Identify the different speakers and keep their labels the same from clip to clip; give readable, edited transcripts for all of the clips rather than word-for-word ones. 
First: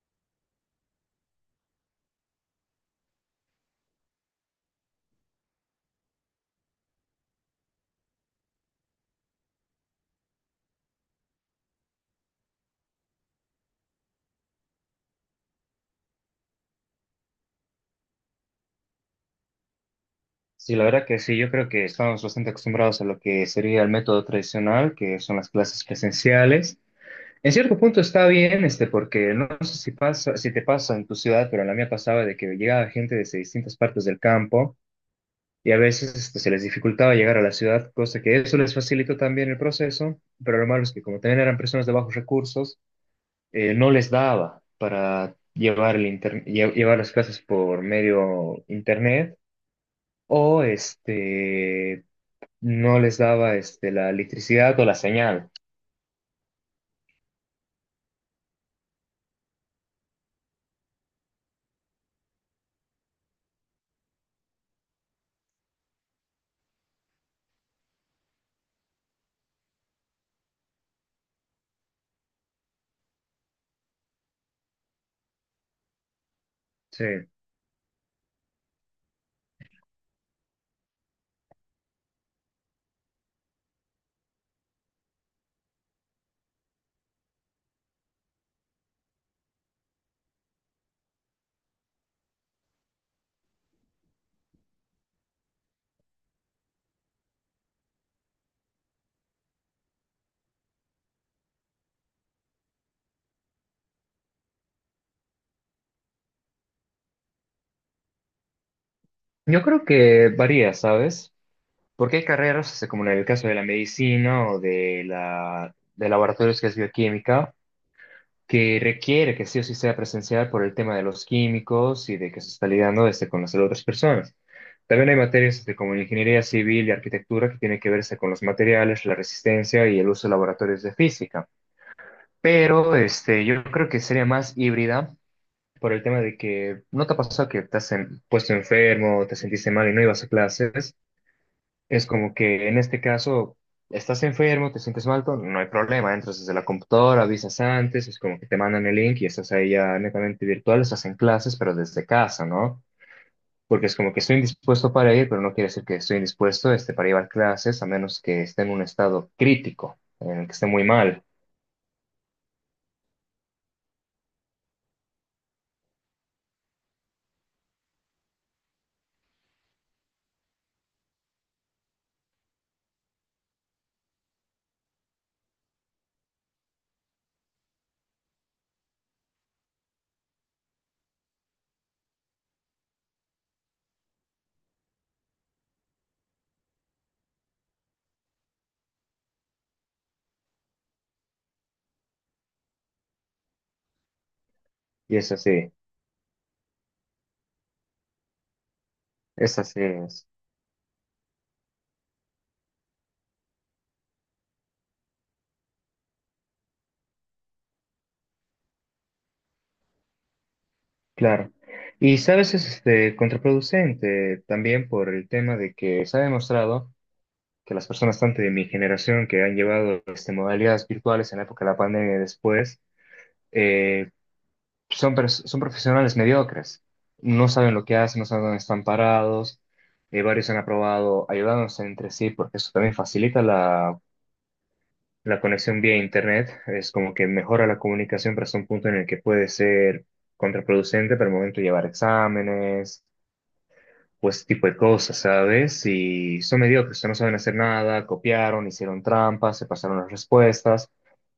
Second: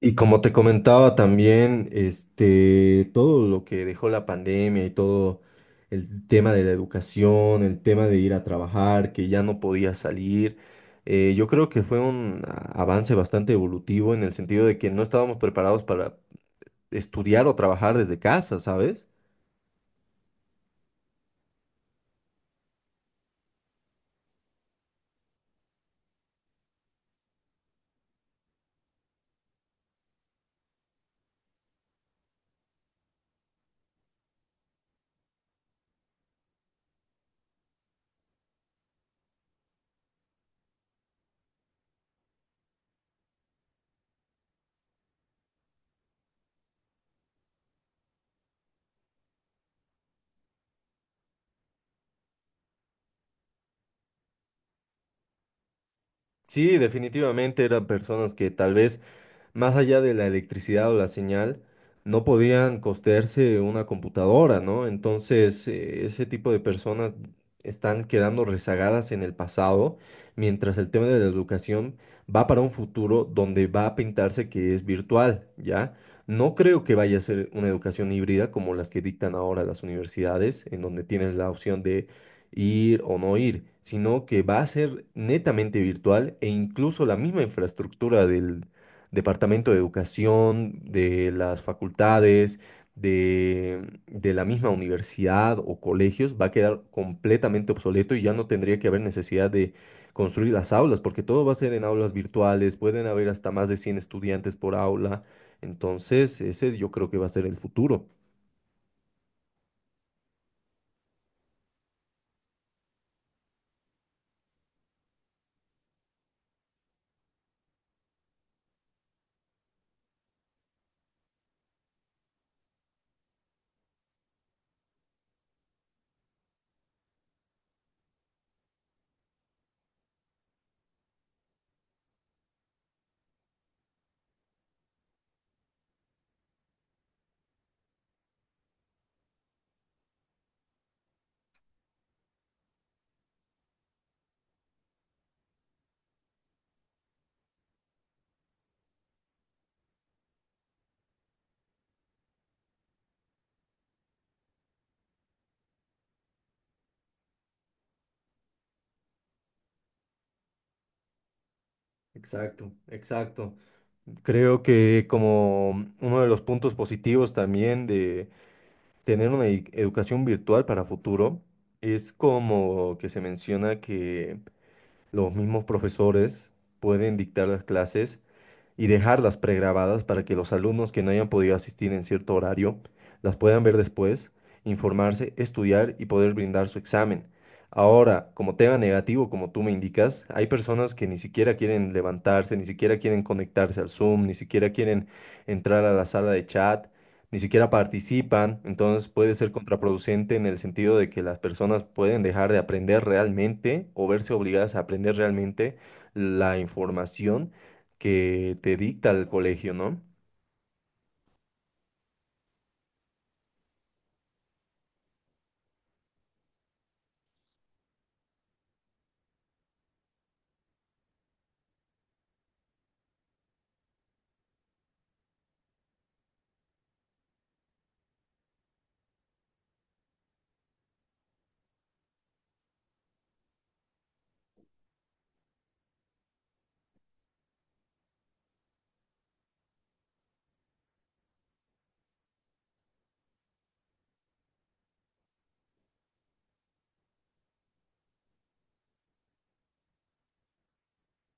Speaker 1: Y como te comentaba también, todo lo que dejó la pandemia y todo el tema de la educación, el tema de ir a trabajar, que ya no podía salir. Yo creo que fue un avance bastante evolutivo en el sentido de que no estábamos preparados para estudiar o trabajar desde casa, ¿sabes?
Speaker 2: Sí, la verdad que sí, yo creo que estamos bastante acostumbrados a lo que sería el método tradicional, que son las clases presenciales. En cierto punto está bien, porque no sé si pasa, si te pasa en tu ciudad, pero en la mía pasaba de que llegaba gente desde distintas partes del campo y a veces se les dificultaba llegar a la ciudad, cosa que eso les facilitó también el proceso, pero lo malo es que como también eran personas de bajos recursos, no les daba para llevar, llevar las clases por medio internet o no les daba la electricidad o la señal.
Speaker 1: Sí, definitivamente eran personas que tal vez más allá de la electricidad o la señal, no podían costearse una computadora, ¿no? Entonces, ese tipo de personas están quedando rezagadas en el pasado, mientras el tema de la educación va para un futuro donde va a pintarse que es virtual, ¿ya? No creo que
Speaker 2: Sí.
Speaker 1: vaya a ser una educación híbrida como las que dictan ahora las universidades, en donde tienes la opción de ir o no ir, sino que va a ser netamente virtual e incluso la misma infraestructura del departamento de educación, de las facultades, de la misma universidad o colegios, va a quedar completamente obsoleto y ya no tendría que haber necesidad de construir las aulas, porque todo va a ser en aulas virtuales, pueden haber hasta más de 100 estudiantes por aula. Entonces ese yo creo que va a ser el futuro.
Speaker 2: Yo creo que varía, ¿sabes? Porque hay carreras, como en el caso de la medicina o de de laboratorios que es bioquímica, que requiere que sí o sí sea presencial por el tema de los químicos y de que se está lidiando con las de otras personas. También hay materias como en ingeniería civil y arquitectura que tienen que verse con los materiales, la resistencia y el uso de laboratorios de física. Pero yo creo que sería más híbrida por el tema de que no te ha pasado que puesto enfermo, te sentiste mal y no ibas a clases. Es como que en este caso estás enfermo, te sientes mal, todo, no hay problema, entras desde la computadora, avisas antes, es como que te mandan el link y estás ahí ya netamente virtual, estás en clases, pero desde casa, ¿no? Porque es como que estoy indispuesto para ir, pero no quiere decir que estoy indispuesto para llevar clases, a menos que esté en un estado crítico, en el que esté muy mal.
Speaker 1: Exacto, exacto. Creo que como uno de los puntos positivos también de tener una educación virtual para futuro es como que se menciona que los mismos profesores pueden dictar las clases y dejarlas pregrabadas para que los alumnos que no hayan podido asistir en cierto horario las puedan ver después, informarse, estudiar y poder brindar su examen. Ahora, como tema negativo, como tú me indicas, hay personas que ni siquiera quieren levantarse, ni siquiera quieren conectarse al Zoom, ni siquiera quieren
Speaker 2: Y es así,
Speaker 1: entrar a la sala de chat, ni siquiera participan. Entonces puede ser
Speaker 2: es así.
Speaker 1: contraproducente en el sentido de que las personas pueden dejar de aprender realmente o verse obligadas a aprender realmente la información que te dicta el colegio, ¿no?
Speaker 2: Claro. Y sabes, es contraproducente también por el tema de que se ha demostrado que las personas tanto de mi generación que han llevado modalidades virtuales en la época de la pandemia y después, eh, son, son profesionales mediocres. No saben lo que hacen, no saben dónde están parados. Varios han aprobado ayudándose entre sí porque eso también facilita la conexión vía internet. Es como que mejora la comunicación, pero es un punto en el que puede ser contraproducente para el momento de llevar exámenes pues tipo de cosas, ¿sabes? Y son mediocres, no saben hacer nada, copiaron, hicieron trampas, se pasaron las respuestas.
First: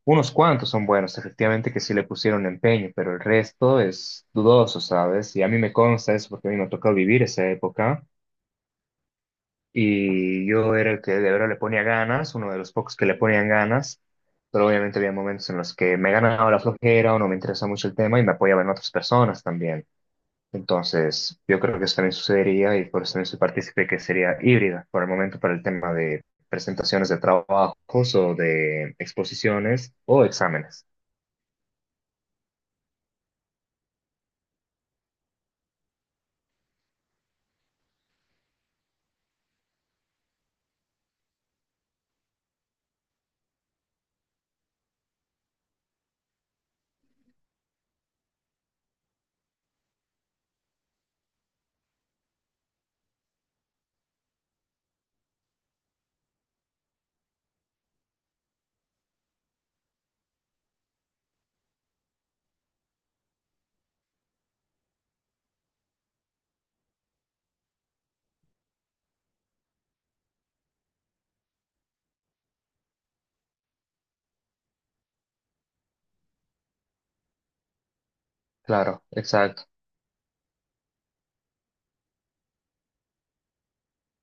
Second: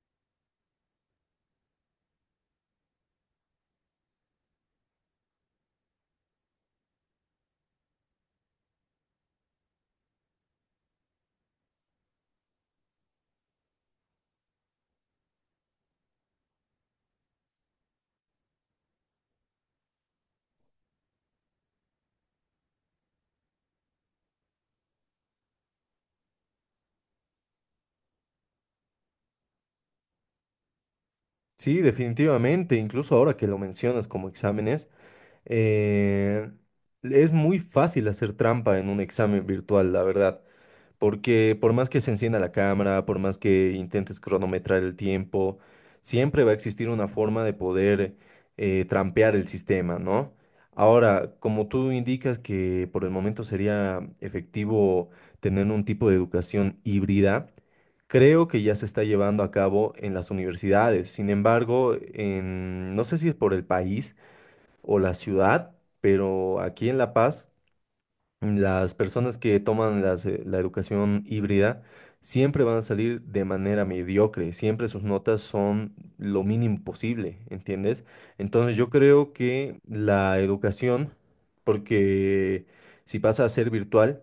Speaker 2: Unos cuantos son buenos, efectivamente, que sí le pusieron empeño, pero el resto es dudoso, ¿sabes? Y a mí me consta eso porque a mí me ha tocado vivir esa época y yo era el que de verdad le ponía ganas, uno de los pocos que le ponían ganas, pero obviamente había momentos en los que me ganaba la flojera o no me interesaba mucho el tema y me apoyaba en otras personas también. Entonces, yo creo que eso también sucedería y por eso también soy partícipe que sería híbrida por el momento para el tema de presentaciones de trabajos o de exposiciones o exámenes.
Speaker 1: Sí, definitivamente, incluso ahora que lo mencionas como exámenes, eh, es muy fácil hacer trampa en un examen virtual, la verdad, porque por más que se encienda la cámara, por más que intentes cronometrar el tiempo, siempre va a existir una forma de poder trampear el sistema, ¿no? Ahora, como tú indicas que por el momento sería efectivo tener un tipo de educación híbrida, creo que ya se está llevando a cabo en las universidades. Sin embargo, en, no sé si es por el país o la ciudad, pero aquí en La Paz las personas que toman las, la educación híbrida siempre van a salir de manera mediocre, siempre sus notas son lo mínimo posible, ¿entiendes? Entonces yo
Speaker 2: Claro,
Speaker 1: creo
Speaker 2: exacto.
Speaker 1: que la educación, porque si pasa a ser virtual,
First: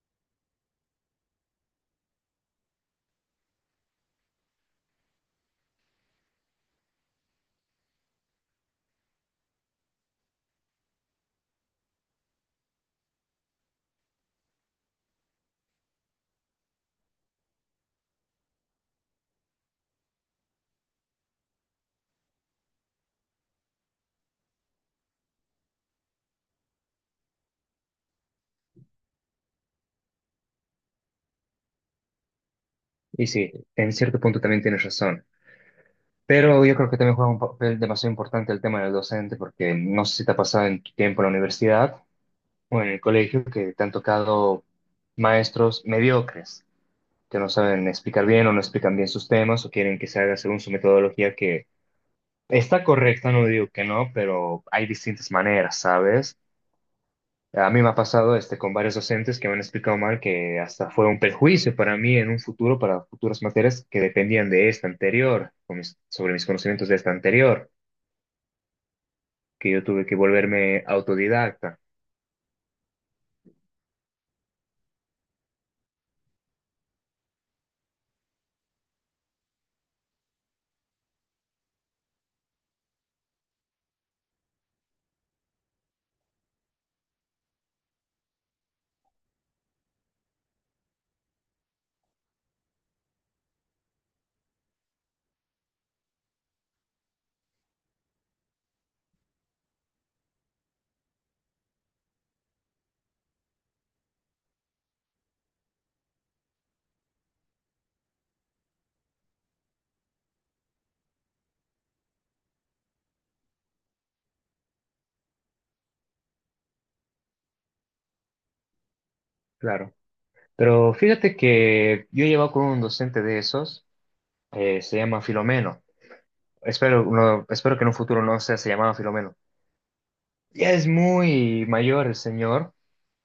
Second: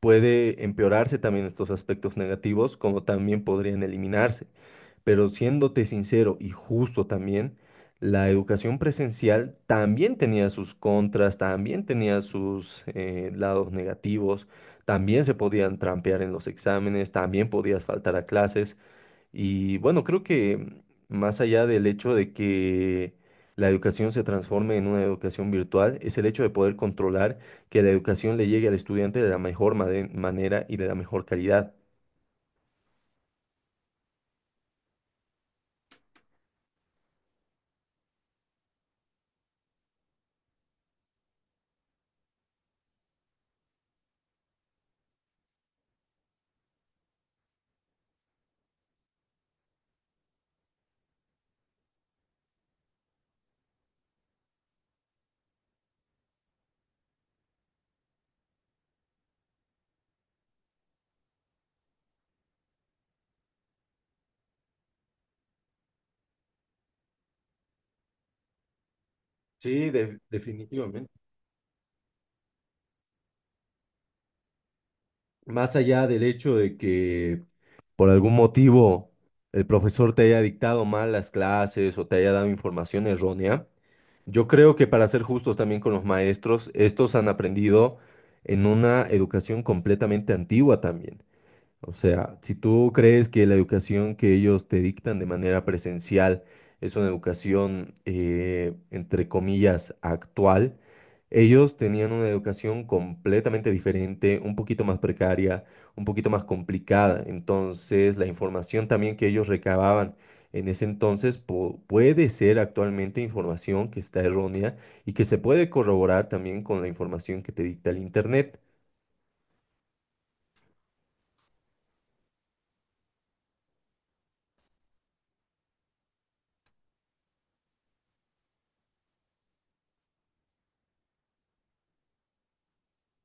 Speaker 1: puede empeorarse también estos aspectos negativos, como también podrían eliminarse. Pero siéndote sincero y justo también, la educación presencial también tenía sus contras, también tenía sus lados negativos, también se podían trampear en los exámenes, también podías faltar a clases. Y bueno, creo que más allá del hecho de que la educación se transforme en una educación virtual, es el hecho de poder controlar que la educación le llegue al estudiante de la mejor manera y de la mejor calidad.
Speaker 2: Y sí, en cierto punto también tienes razón. Pero yo creo que también juega un papel demasiado importante el tema del docente porque no sé si te ha pasado en tu tiempo en la universidad o en el colegio que te han tocado maestros mediocres que no saben explicar bien o no explican bien sus temas o quieren que se haga según su metodología que está correcta, no digo que no, pero hay distintas maneras, ¿sabes? A mí me ha pasado con varios docentes que me han explicado mal que hasta fue un perjuicio para mí en un futuro, para futuras materias que dependían de esta anterior, sobre mis conocimientos de esta anterior, que yo
Speaker 1: Sí,
Speaker 2: tuve que volverme
Speaker 1: definitivamente.
Speaker 2: autodidacta.
Speaker 1: Más allá del hecho de que por algún motivo el profesor te haya dictado mal las clases o te haya dado información errónea, yo creo que para ser justos también con los maestros, estos han aprendido en una educación completamente antigua también. O sea, si tú crees que la educación que ellos te dictan de manera presencial es una educación, entre comillas, actual, ellos tenían una educación completamente diferente, un poquito más precaria, un poquito más complicada. Entonces, la información también que ellos recababan en ese entonces puede ser actualmente información que está errónea y que se puede corroborar también con la información que te dicta el Internet.
Speaker 2: Claro. Pero fíjate que yo he llevado con un docente de esos, se llama Filomeno. Espero, espero que en un futuro no sea, se llamaba Filomeno. Ya es muy mayor el señor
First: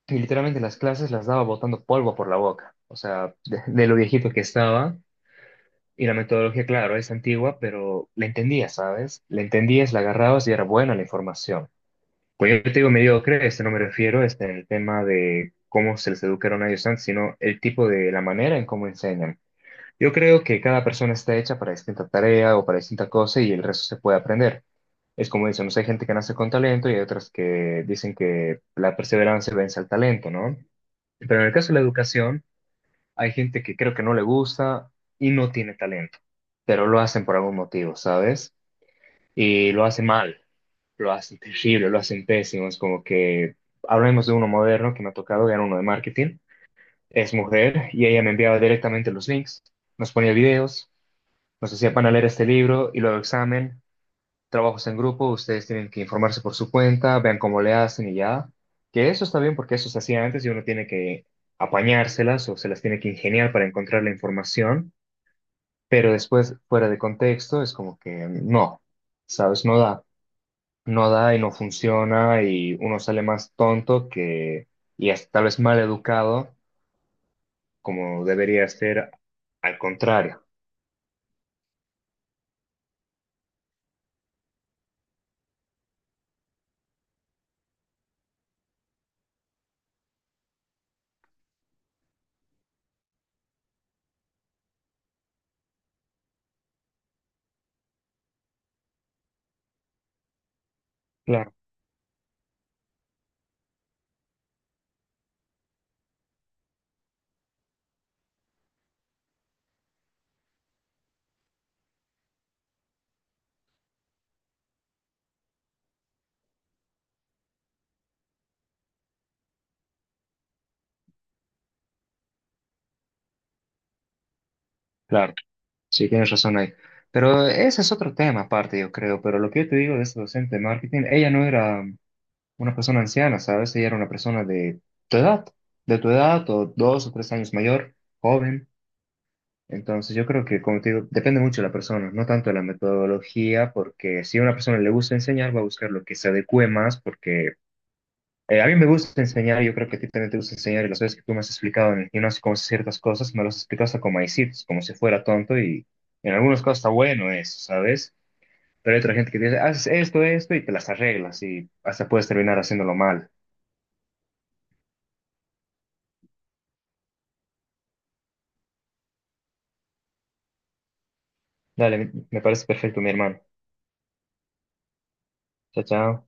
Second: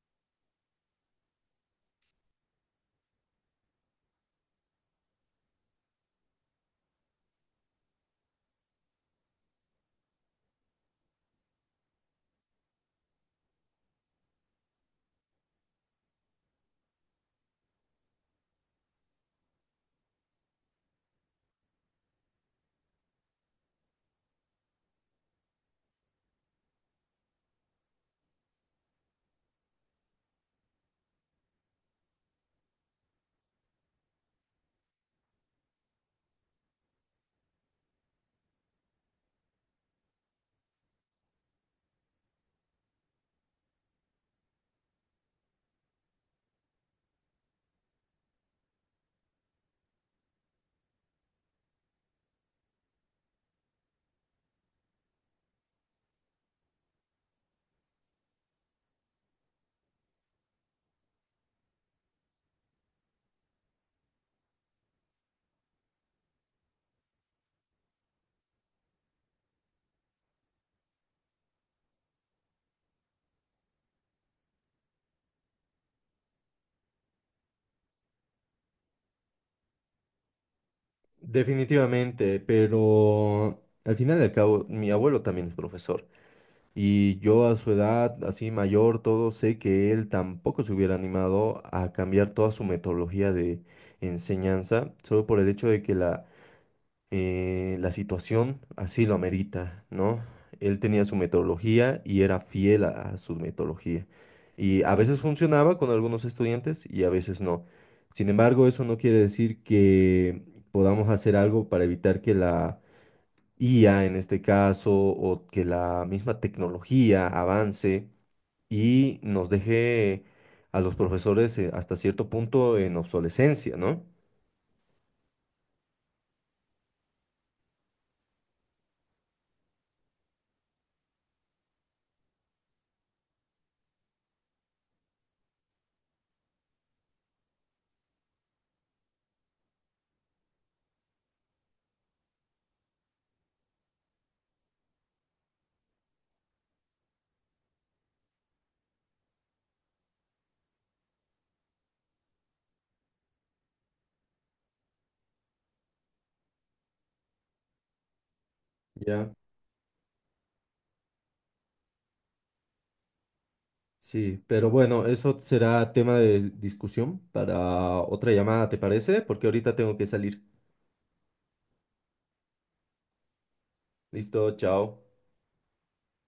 Speaker 2: que literalmente las clases las daba botando polvo por la boca, o sea, de lo viejito que estaba. Y la metodología, claro, es antigua, pero la entendías, ¿sabes? La entendías, la agarrabas y era buena la información. Pues yo te digo mediocre, no me refiero en el tema de cómo se les educaron a ellos antes, sino el tipo de la manera en cómo enseñan. Yo creo que cada persona está hecha para distinta tarea o para distinta cosa y el resto se puede aprender. Es como dicen, no sé, hay gente que nace con talento y hay otras que dicen que la perseverancia vence al talento, ¿no? Pero en el caso de la educación, hay gente que creo que no le gusta y no tiene talento, pero lo hacen por algún motivo, ¿sabes? Y lo hacen mal, lo hacen terrible, lo hacen pésimo. Es como que hablemos de uno moderno que me ha tocado, era uno de marketing, es mujer y ella me enviaba directamente los links, nos ponía videos, nos hacía para leer este libro y luego examen, trabajos en grupo, ustedes tienen que informarse por su cuenta, vean cómo le hacen y ya. Que eso está bien porque eso se hacía antes y uno tiene que apañárselas o se las tiene que ingeniar para encontrar la información, pero después, fuera de contexto, es como que no, ¿sabes? No da, no da y no funciona y uno sale más tonto que, y hasta tal vez mal educado, como debería ser al contrario.
Speaker 1: Definitivamente, pero al final y al cabo, mi abuelo también es profesor y yo a su edad, así mayor, todo, sé que él tampoco se hubiera animado a cambiar toda su metodología de enseñanza, solo por el hecho de que la la situación así lo amerita, ¿no? Él tenía su
Speaker 2: Claro.
Speaker 1: metodología y era fiel a su metodología. Y a veces funcionaba con algunos estudiantes y a veces no. Sin embargo, eso no quiere decir que podamos hacer algo para evitar que la IA, en este caso, o que la misma tecnología avance y nos deje a los profesores, hasta cierto punto en obsolescencia, ¿no?
Speaker 2: Claro. Sí, tienes razón ahí. Pero ese es otro tema aparte, yo creo. Pero lo que yo te digo de esta docente de marketing, ella no era una persona anciana, ¿sabes? Ella era una persona tu edad, de tu edad o dos o tres años mayor, joven. Entonces yo creo que, como te digo, depende mucho de la persona, no tanto de la metodología, porque si a una persona le gusta enseñar, va a buscar lo que se adecue más, porque a mí me gusta enseñar, yo creo que a ti también te gusta enseñar, y las veces que tú me has explicado en el gimnasio cómo hacer ciertas cosas, me las explicas como maicitos, como si fuera tonto, y en algunos casos está bueno eso, ¿sabes? Pero hay otra gente
Speaker 1: Ya.
Speaker 2: que te dice, haces esto, esto, y te las arreglas, y hasta puedes terminar haciéndolo mal.
Speaker 1: Sí, pero bueno, eso será tema de discusión para otra llamada, ¿te parece? Porque ahorita tengo que salir.
Speaker 2: Dale, me parece perfecto, mi hermano.
Speaker 1: Listo, chao.
Speaker 2: Chao, chao.